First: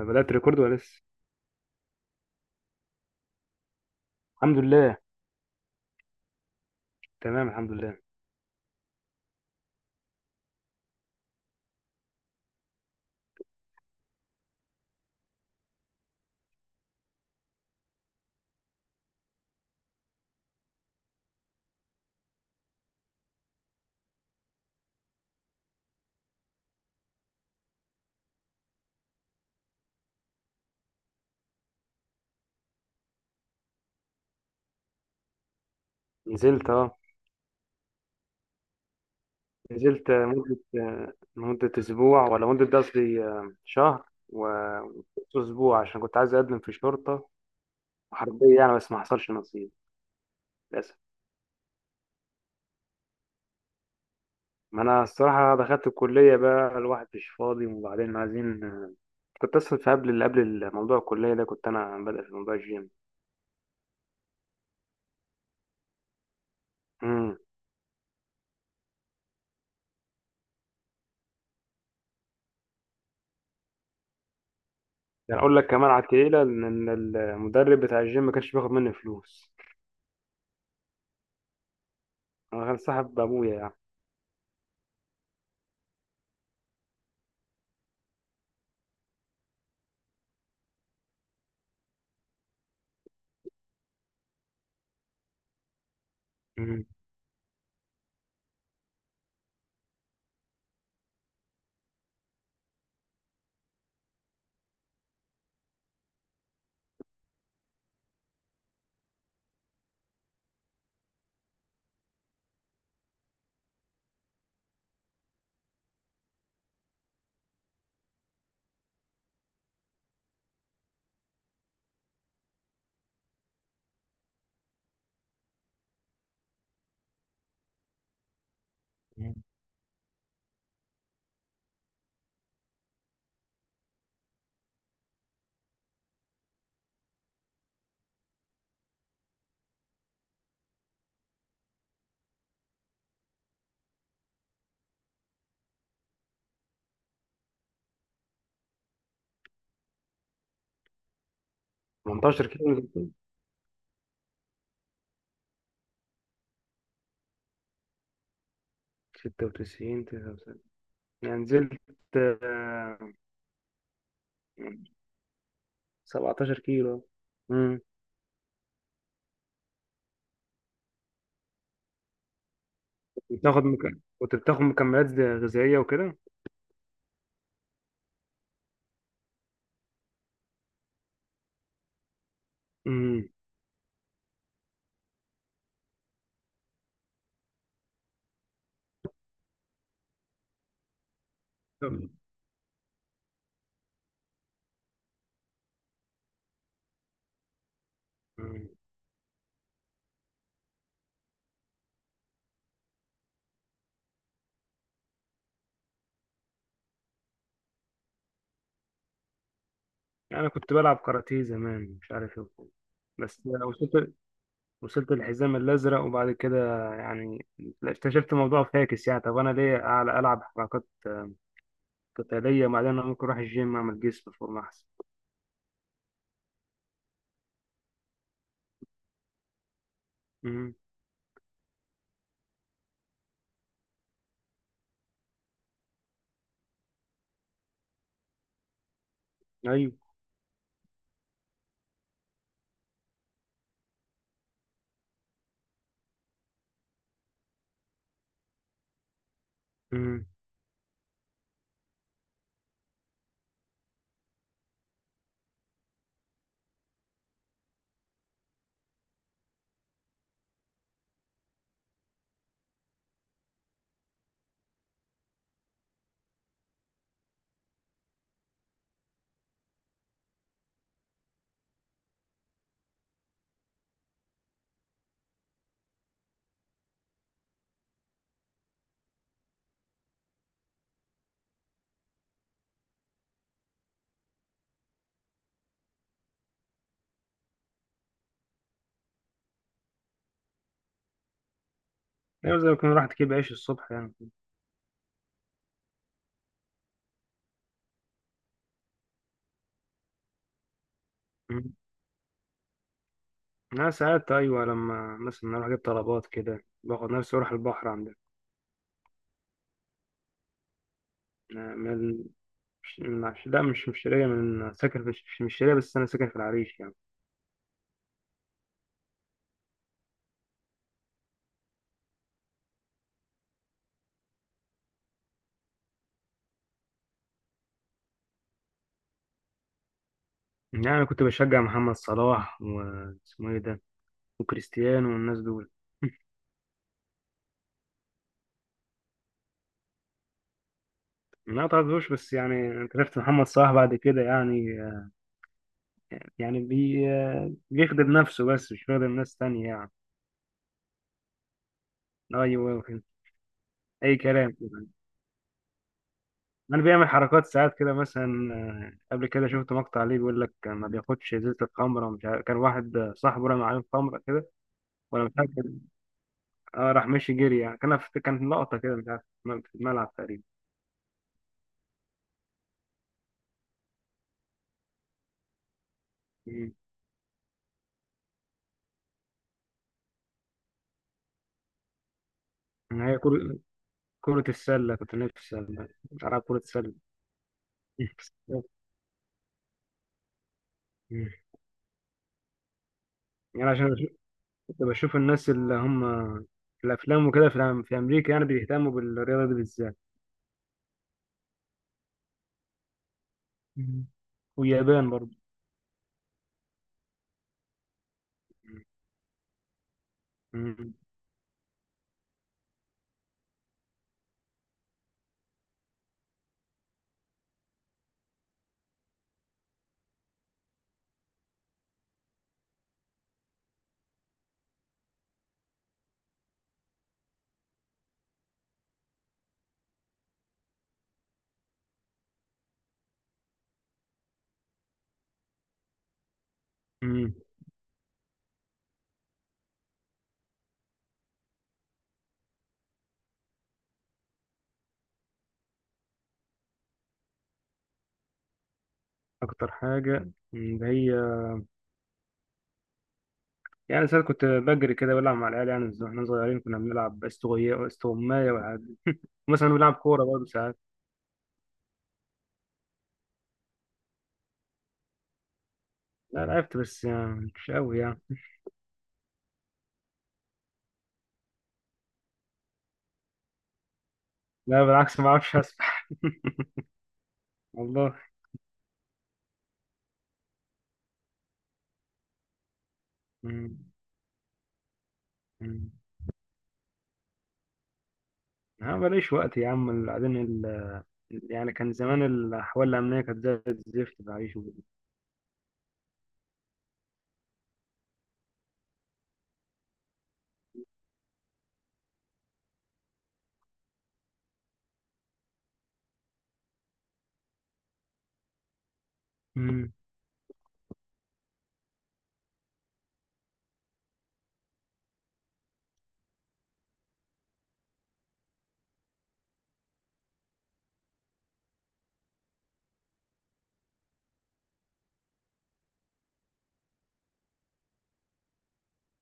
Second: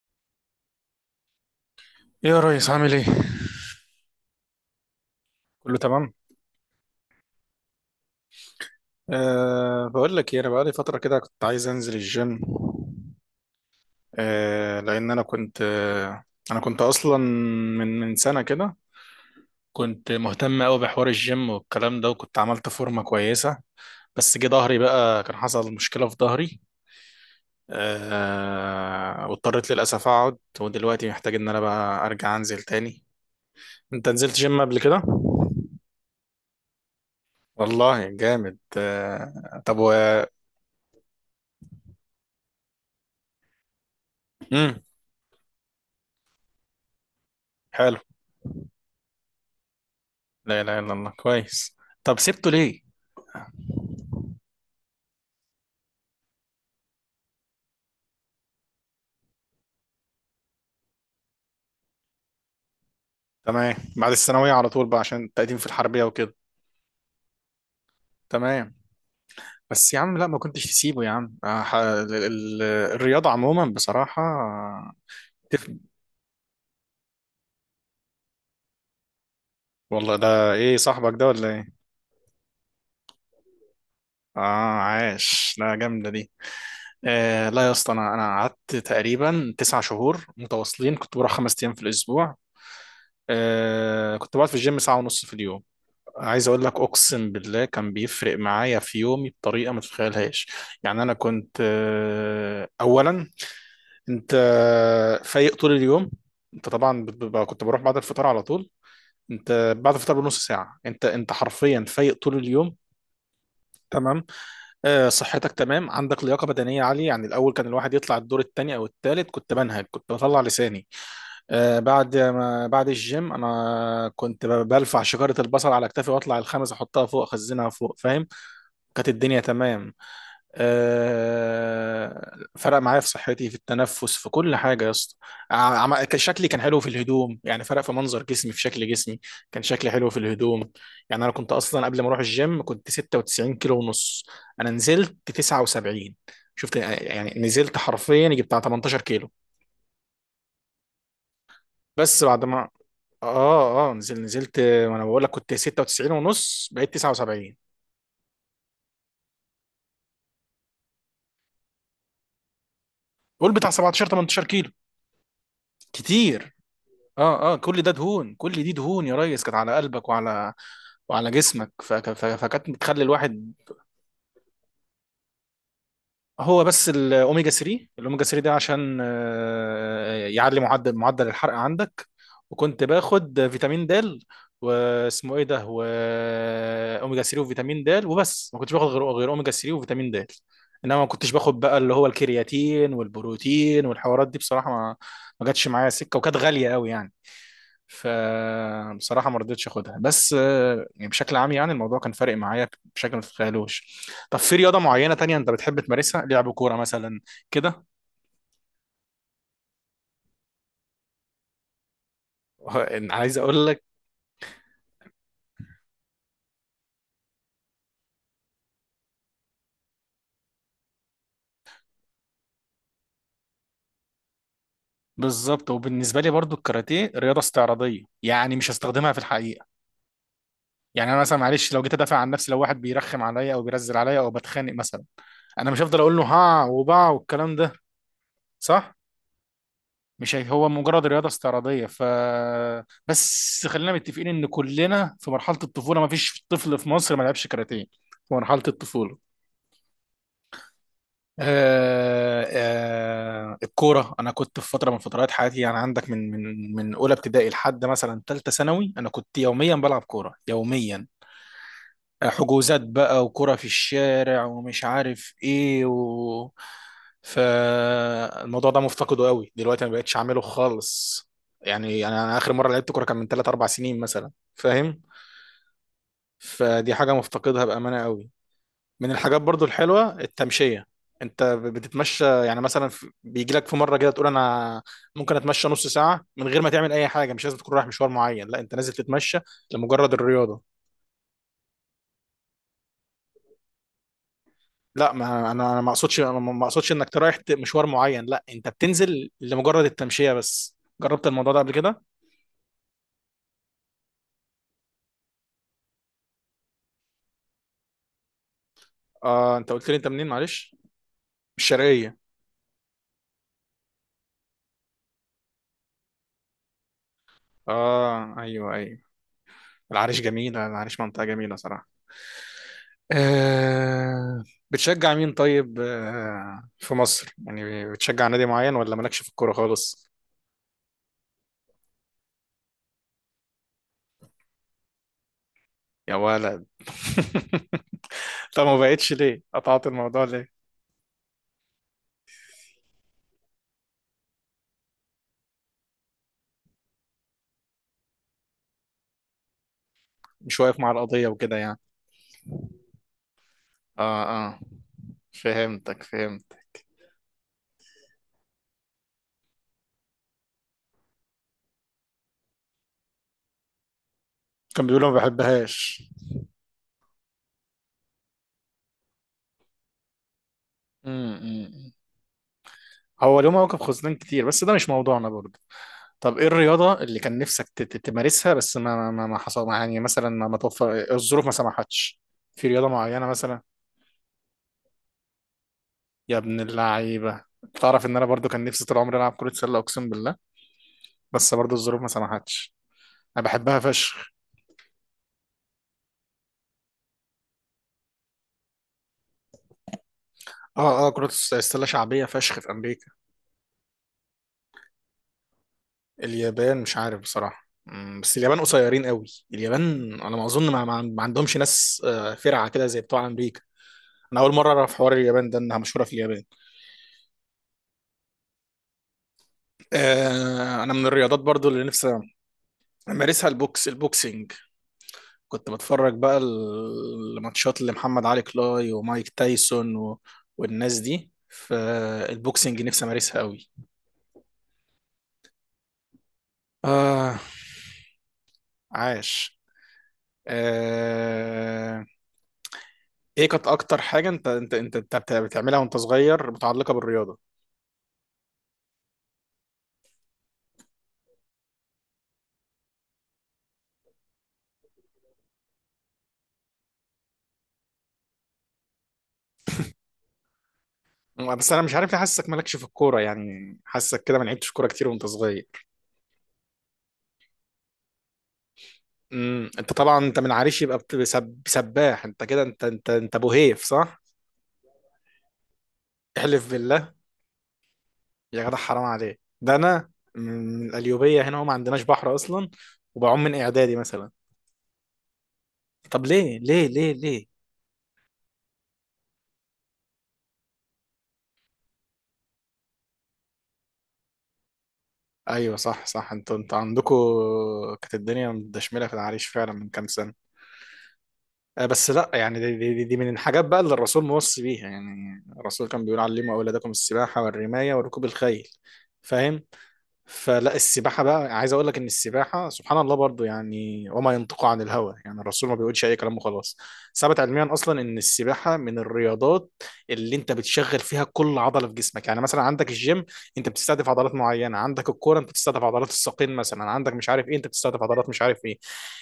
بدأت ريكورد ولا لسه؟ ايه يا ريس؟ عامل ايه؟ الحمد لله. كله تمام؟ تمام، الحمد لله. أه، بقول لك ايه، انا بقالي فترة كده كنت عايز انزل الجيم. لان انا كنت انا كنت اصلا من سنة كده كنت مهتم قوي بحوار الجيم والكلام ده، وكنت عملت فورمة كويسة. بس جه ظهري بقى، كان حصل مشكلة في ظهري. واضطريت للأسف اقعد، ودلوقتي محتاج ان انا بقى ارجع انزل تاني. انت نزلت جيم قبل كده؟ نزلت اه. والله جامد. طب و نزلت، مدة، مدة أسبوع، ولا مدة، ده قصدي، شهر مم. وأسبوع، عشان كنت عايز أقدم في شرطة حلو. وحربية يعني، بس ما حصلش نصيب لا إله إلا للأسف. الله، كويس. طب سبته ليه؟ ما أنا الصراحة دخلت الكلية بقى، الواحد مش فاضي، وبعدين عايزين. كنت أصلا في، قبل موضوع الكلية ده، كنت أنا بادئ في موضوع الجيم. تمام، بعد الثانوية على طول بقى عشان التقديم في الحربية وكده. امم تمام. بس يا عم لا، ما كنتش تسيبه يا عم. الرياضة عموما بصراحة يعني أقول لك تفرق. كمان على التقيلة، إن المدرب بتاع الجيم ما كانش بياخد مني فلوس. والله ده ايه، صاحبك ده ولا ايه؟ أنا كان صاحب أبويا يعني. اه، عاش، لا جامدة دي. لا يا اسطى، انا قعدت تقريبا تسع شهور متواصلين، كنت بروح خمس ايام في الاسبوع. كنت بقعد في الجيم ساعة ونص في اليوم. عايز اقول لك، اقسم بالله كان بيفرق معايا في يومي بطريقه ما تتخيلهاش. يعني انا كنت اولا انت فايق طول اليوم. انت طبعا كنت بروح بعد الفطار على طول. انت بعد الفطار بنص ساعه، انت حرفيا فايق طول اليوم. تمام. صحتك تمام، عندك لياقه بدنيه عاليه. يعني الاول كان الواحد يطلع الدور الثاني او الثالث كنت بنهج، كنت بطلع لساني. آه، بعد ما بعد الجيم انا كنت بلفع شجره البصل على كتافي، واطلع الخمس احطها فوق، اخزنها فوق، فاهم. كانت مم. الدنيا تمام. فرق معايا في صحتي، في التنفس، في كل حاجه يا اسطى. كان شكلي كان حلو في الهدوم، يعني فرق في منظر جسمي، في شكل جسمي. كان شكلي حلو في الهدوم. يعني انا كنت اصلا قبل ما اروح الجيم كنت 96 كيلو ونص، انا نزلت 79. شفت؟ يعني نزلت حرفيا يجي بتاع 18 كيلو. بس بعد 18 ما كيلو. اه نزلت، وانا بقول لك كنت 96 ونص، بقيت 79. 96، 99، يعني نزلت، آه، قول بتاع 17 18 كيلو، كتير. 17 كيلو. اه اه، امم كل ده دهون، كل دي دهون يا ريس كانت على قلبك وعلى، وعلى جسمك. فكانت بتخلي الواحد. بتاخد مكمل كنت بتاخد مكملات غذائية وكده؟ هو بس الاوميجا 3، الاوميجا 3 ده عشان يعلي معدل الحرق عندك. وكنت امم. باخد فيتامين د، واسمه ايه ده، واوميجا 3 وفيتامين د وبس، ما كنتش باخد غير اوميجا 3 وفيتامين د. انما ما كنتش باخد بقى اللي هو طب. الكرياتين والبروتين والحوارات دي، بصراحة ما ما جاتش معايا سكة، وكانت غالية قوي يعني. مم. فبصراحة ما رضيتش اخدها. بس يعني بشكل عام يعني الموضوع كان فارق معايا بشكل ما تتخيلوش. طب في رياضة معينة تانية انت بتحب تمارسها، لعب كورة مثلا كده؟ يعني كنت بلعب كاراتيه زمان، مش عارف ايه وكده. أنا عايز بس اقول لك، وصلت، الحزام الأزرق، وبعد كده يعني اكتشفت الموضوع فاكس. يعني طب، أنا ليه أعلى ألعب حركات قتالية، وبعدين أنا ممكن أروح الجيم أعمل جسم فورمة أحسن. بالظبط. وبالنسبة لي برضو الكاراتيه رياضة استعراضية، يعني مش هستخدمها في الحقيقة. امم. يعني انا مثلا معلش لو جيت ادافع عن نفسي، لو واحد بيرخم عليا او بيرزل عليا او بتخانق مثلا، انا مش هفضل اقول له ها وبا والكلام ده، صح. أيوه. مش هي- هو مجرد رياضة استعراضية. ف بس خلينا متفقين ان كلنا في مرحلة الطفولة، ما فيش طفل في مصر ما لعبش كاراتيه في مرحلة الطفولة. امم. آه. آه الكورة، أنا كنت في فترة من فترات حياتي، يعني عندك من من أولى ابتدائي لحد مثلا تالتة ثانوي أنا كنت يوميا بلعب كورة، يوميا. حجوزات بقى، وكرة في الشارع، ومش عارف ايه و... فالموضوع ده مفتقده قوي دلوقتي، ما بقتش اعمله خالص. يعني انا اخر مره لعبت كوره كان من 3 4 سنين مثلا، فاهم. فدي حاجه مفتقدها بامانه قوي. من الحاجات برضو الحلوه التمشيه. انت بتتمشى، يعني مثلا بيجي لك في مره كده تقول انا ممكن اتمشى نص ساعه من غير ما تعمل اي حاجه، مش لازم تكون رايح مشوار معين، لا، انت نازل تتمشى لمجرد الرياضه. أيوه، زي ما كنا راحت كده بعيش الصبح يعني. لا، ما انا ما اقصدش، انا ما اقصدش انك رايح مشوار معين، لا، انت بتنزل لمجرد التمشيه بس. جربت الموضوع ده قبل كده؟ أنا ساعات أيوة، لما مثلا أروح أجيب طلبات كده، باخد نفسي أروح البحر عندنا. اه، انت قلت لي انت منين معلش، من أنا الشرقيه؟ من من لا، مش شرقية، من ساكن في مش شرقية، بس أنا ساكن في العريش يعني. اه، ايوه ايوه. العريش جميله، العريش منطقه جميله صراحه. آه. بتشجع مين طيب، آه في مصر يعني، بتشجع نادي معين ولا مالكش في الكوره خالص؟ يعني أنا كنت بشجع محمد صلاح واسمه إيه ده، وكريستيانو والناس دول. يا ولد طب ما بقتش ليه، قطعت الموضوع ليه؟ ما تعرفوش، بس يعني أنت شفت محمد صلاح بعد كده يعني، يعني بي بيخدم نفسه، بس مش بيخدم ناس تانية يعني. مش واقف مع القضيه وكده يعني. أيوة. أي اه. كلام. اه، فهمتك، فهمت. انا بيعمل حركات ساعات كده، مثلا قبل كده شفت مقطع ليه، بيقول لك ما بياخدش ازازه الخمره، مش عارف كان واحد، صاحبه رمى عليه خمره كده، كان بيقول أنا ما ولا مش عارف بحبهاش. اه راح مشي جري يعني، كان لقطه كده مش عارف في الملعب تقريبا. امم. هو له مواقف خزنان كتير، بس ده مش موضوعنا برضه. طب ايه مم. الرياضة اللي كان نفسك تمارسها، بس ما ما ما حصل ما- يعني مثلا ما ما توفر الظروف ما سمحتش؟ في رياضة هي معينة كرة مثلا. كرة السلة كنت نفسي يا ألعب ابن كرة سلة. اللعيبة، تعرف ان انا برضو كان نفسي طول عمري العب كرة سلة، اقسم بالله. مم. بس برضو الظروف ما سمحتش، انا يعني بحبها عشان فشخ. كنت بشوف الناس اللي هم في الأفلام وكده، في في أمريكا، يعني بيهتموا بالرياضة دي بالذات. اه اه، كرة السلة شعبية فشخ في امريكا. مم. واليابان برضه. اليابان مش عارف بصراحة، بس اليابان قصيرين قوي. اليابان انا ما اظن ما, مم. ما ما عندهمش ناس فرعة كده زي بتوع امريكا. انا اول مرة اعرف حوار اليابان ده، انها مشهورة في اليابان. انا من الرياضات برضو اللي نفسي امارسها البوكس، البوكسنج. كنت بتفرج بقى الماتشات اللي محمد علي كلاي ومايك تايسون و... والناس دي، فالبوكسنج نفسي امارسها قوي. مم. آه. عاش. آه. ايه كانت اكتر حاجة انت بتعملها وانت صغير متعلقة بالرياضة؟ أكتر حاجة اللي هي، يعني ساعات كنت بجري كده، بلعب مع العيال يعني، واحنا صغيرين كنا بنلعب استغماية والحاجات دي. مثلا بنلعب كورة برضه ساعات. بس انا مش عارف ليه حاسسك مالكش في الكورة يعني، حاسسك كده ما لعبتش كورة كتير وانت صغير. لا لعبت، بس يعني مش قوي يعني. امم. انت طبعا انت من عريش، يبقى سباح انت كده، انت ابو هيف، صح؟ لا بالعكس، ما بعرفش أسبح. احلف بالله. والله. يا جدع حرام عليك، ده انا من القليوبية هنا وما عندناش بحر اصلا، وبعوم من مم. اعدادي مثلا. مم. طب ليه ليه؟ أنا ماليش وقت يا عم، بعدين. يعني كان زمان الأحوال الأمنية كانت زي الزفت بعيش وكده. ايوه صح صح، انتوا عندكم كانت الدنيا مدشمله في العريش فعلا من كام سنه. بس لا، يعني دي من الحاجات بقى اللي الرسول موصي بيها. يعني الرسول كان بيقول علموا اولادكم السباحه والرمايه وركوب الخيل، فاهم. مم. فلا السباحة بقى، عايز اقول لك ان السباحة سبحان الله برضو، يعني وما ينطق عن الهوى، يعني الرسول ما بيقولش اي كلام وخلاص. ثبت علميا اصلا ان السباحة من الرياضات اللي انت بتشغل فيها كل عضلة في جسمك. يعني مثلا عندك الجيم، انت بتستهدف عضلات معينة. عندك الكورة، انت بتستهدف عضلات الساقين مثلا. عندك مش عارف ايه، انت بتستهدف عضلات مش عارف ايه.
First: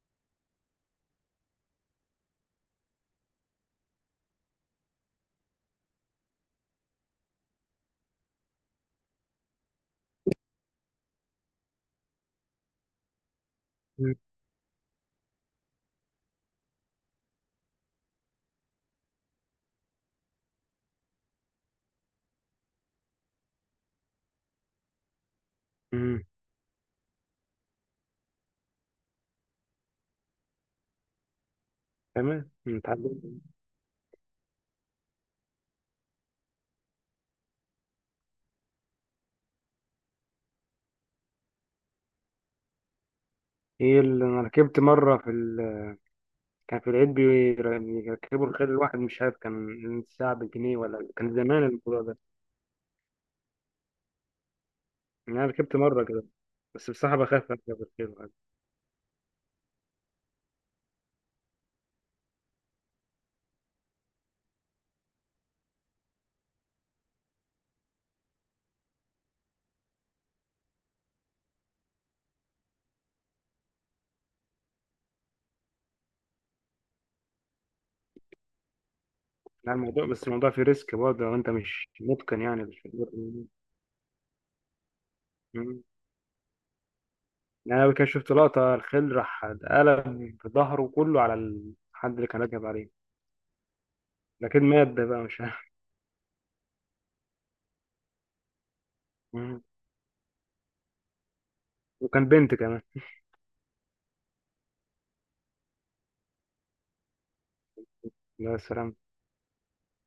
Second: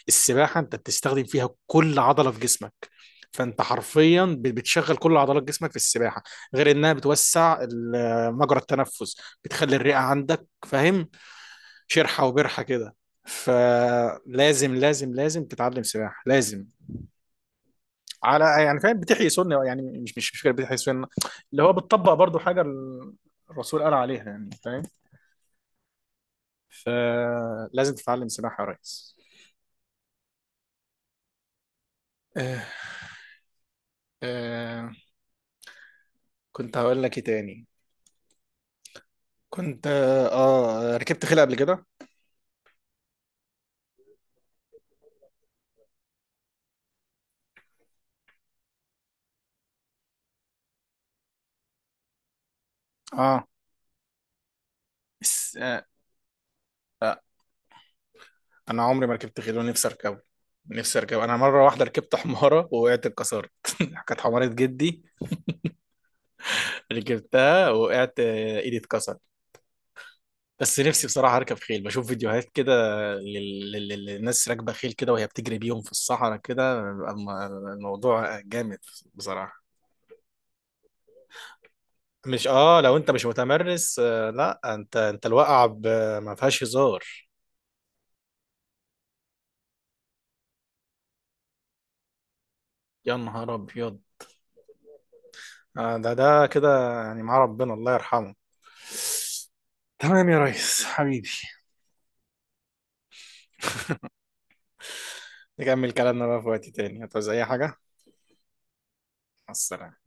السباحة انت بتستخدم فيها كل عضلة في جسمك، فانت حرفيا بتشغل كل عضلات جسمك في السباحه. غير انها بتوسع مجرى التنفس، بتخلي الرئه عندك، فاهم، شرحه وبرحه كده. مم. فلازم لازم لازم تتعلم سباحه، لازم. على يعني فاهم، بتحيي سنه يعني، مش فكره، بتحيي سنه. اللي هو بتطبق برضو حاجه الرسول قال عليها، يعني فاهم. مم. فلازم تتعلم سباحه يا ريس. تمام آه. اتعلمت. آه. كنت هقول لك ايه تاني؟ كنت ركبت خيل قبل كده؟ ايه اللي انا ركبت مره في. كان في العيد بيركبوا الخيل، الواحد مش عارف كان الساعه بجنيه، ولا كان زمان الموضوع ده. اه، يعني انا بس ركبت آه، مره كده، بس بصراحه بخاف اركب الخيل يعني. انا عمري ما ركبت خيل ونفسي اركبه. نفسي اركبه. انا مره واحده ركبت حماره ووقعت، اتكسرت كانت حماره جدي. ركبتها، وقعت، ايدي اتكسر. بس نفسي بصراحة اركب خيل. بشوف فيديوهات كده للناس راكبة خيل كده، وهي بتجري بيهم في الصحراء كده. الموضوع جامد بصراحة. يعني الموضوع بس الموضوع فيه ريسك برضه، لو انت مش متقن مش يعني، اه مش. لو انت مش متمرس، آه لا، انت انت الواقعة مم. ما فيهاش هزار. يعني انا كان شفت لقطه، الخيل راح اتقلب ظهره كله على الحد اللي كان راكب عليه، يا نهار ابيض. لكن مات ده بقى مش عارف. آه، ده ده كده يعني، مع ربنا، الله يرحمه. مم. تمام يا ريس حبيبي، وكان بنت كمان. نكمل كلامنا بقى في وقت تاني. هتعوز اي حاجة؟ يا سلام. مع السلامة.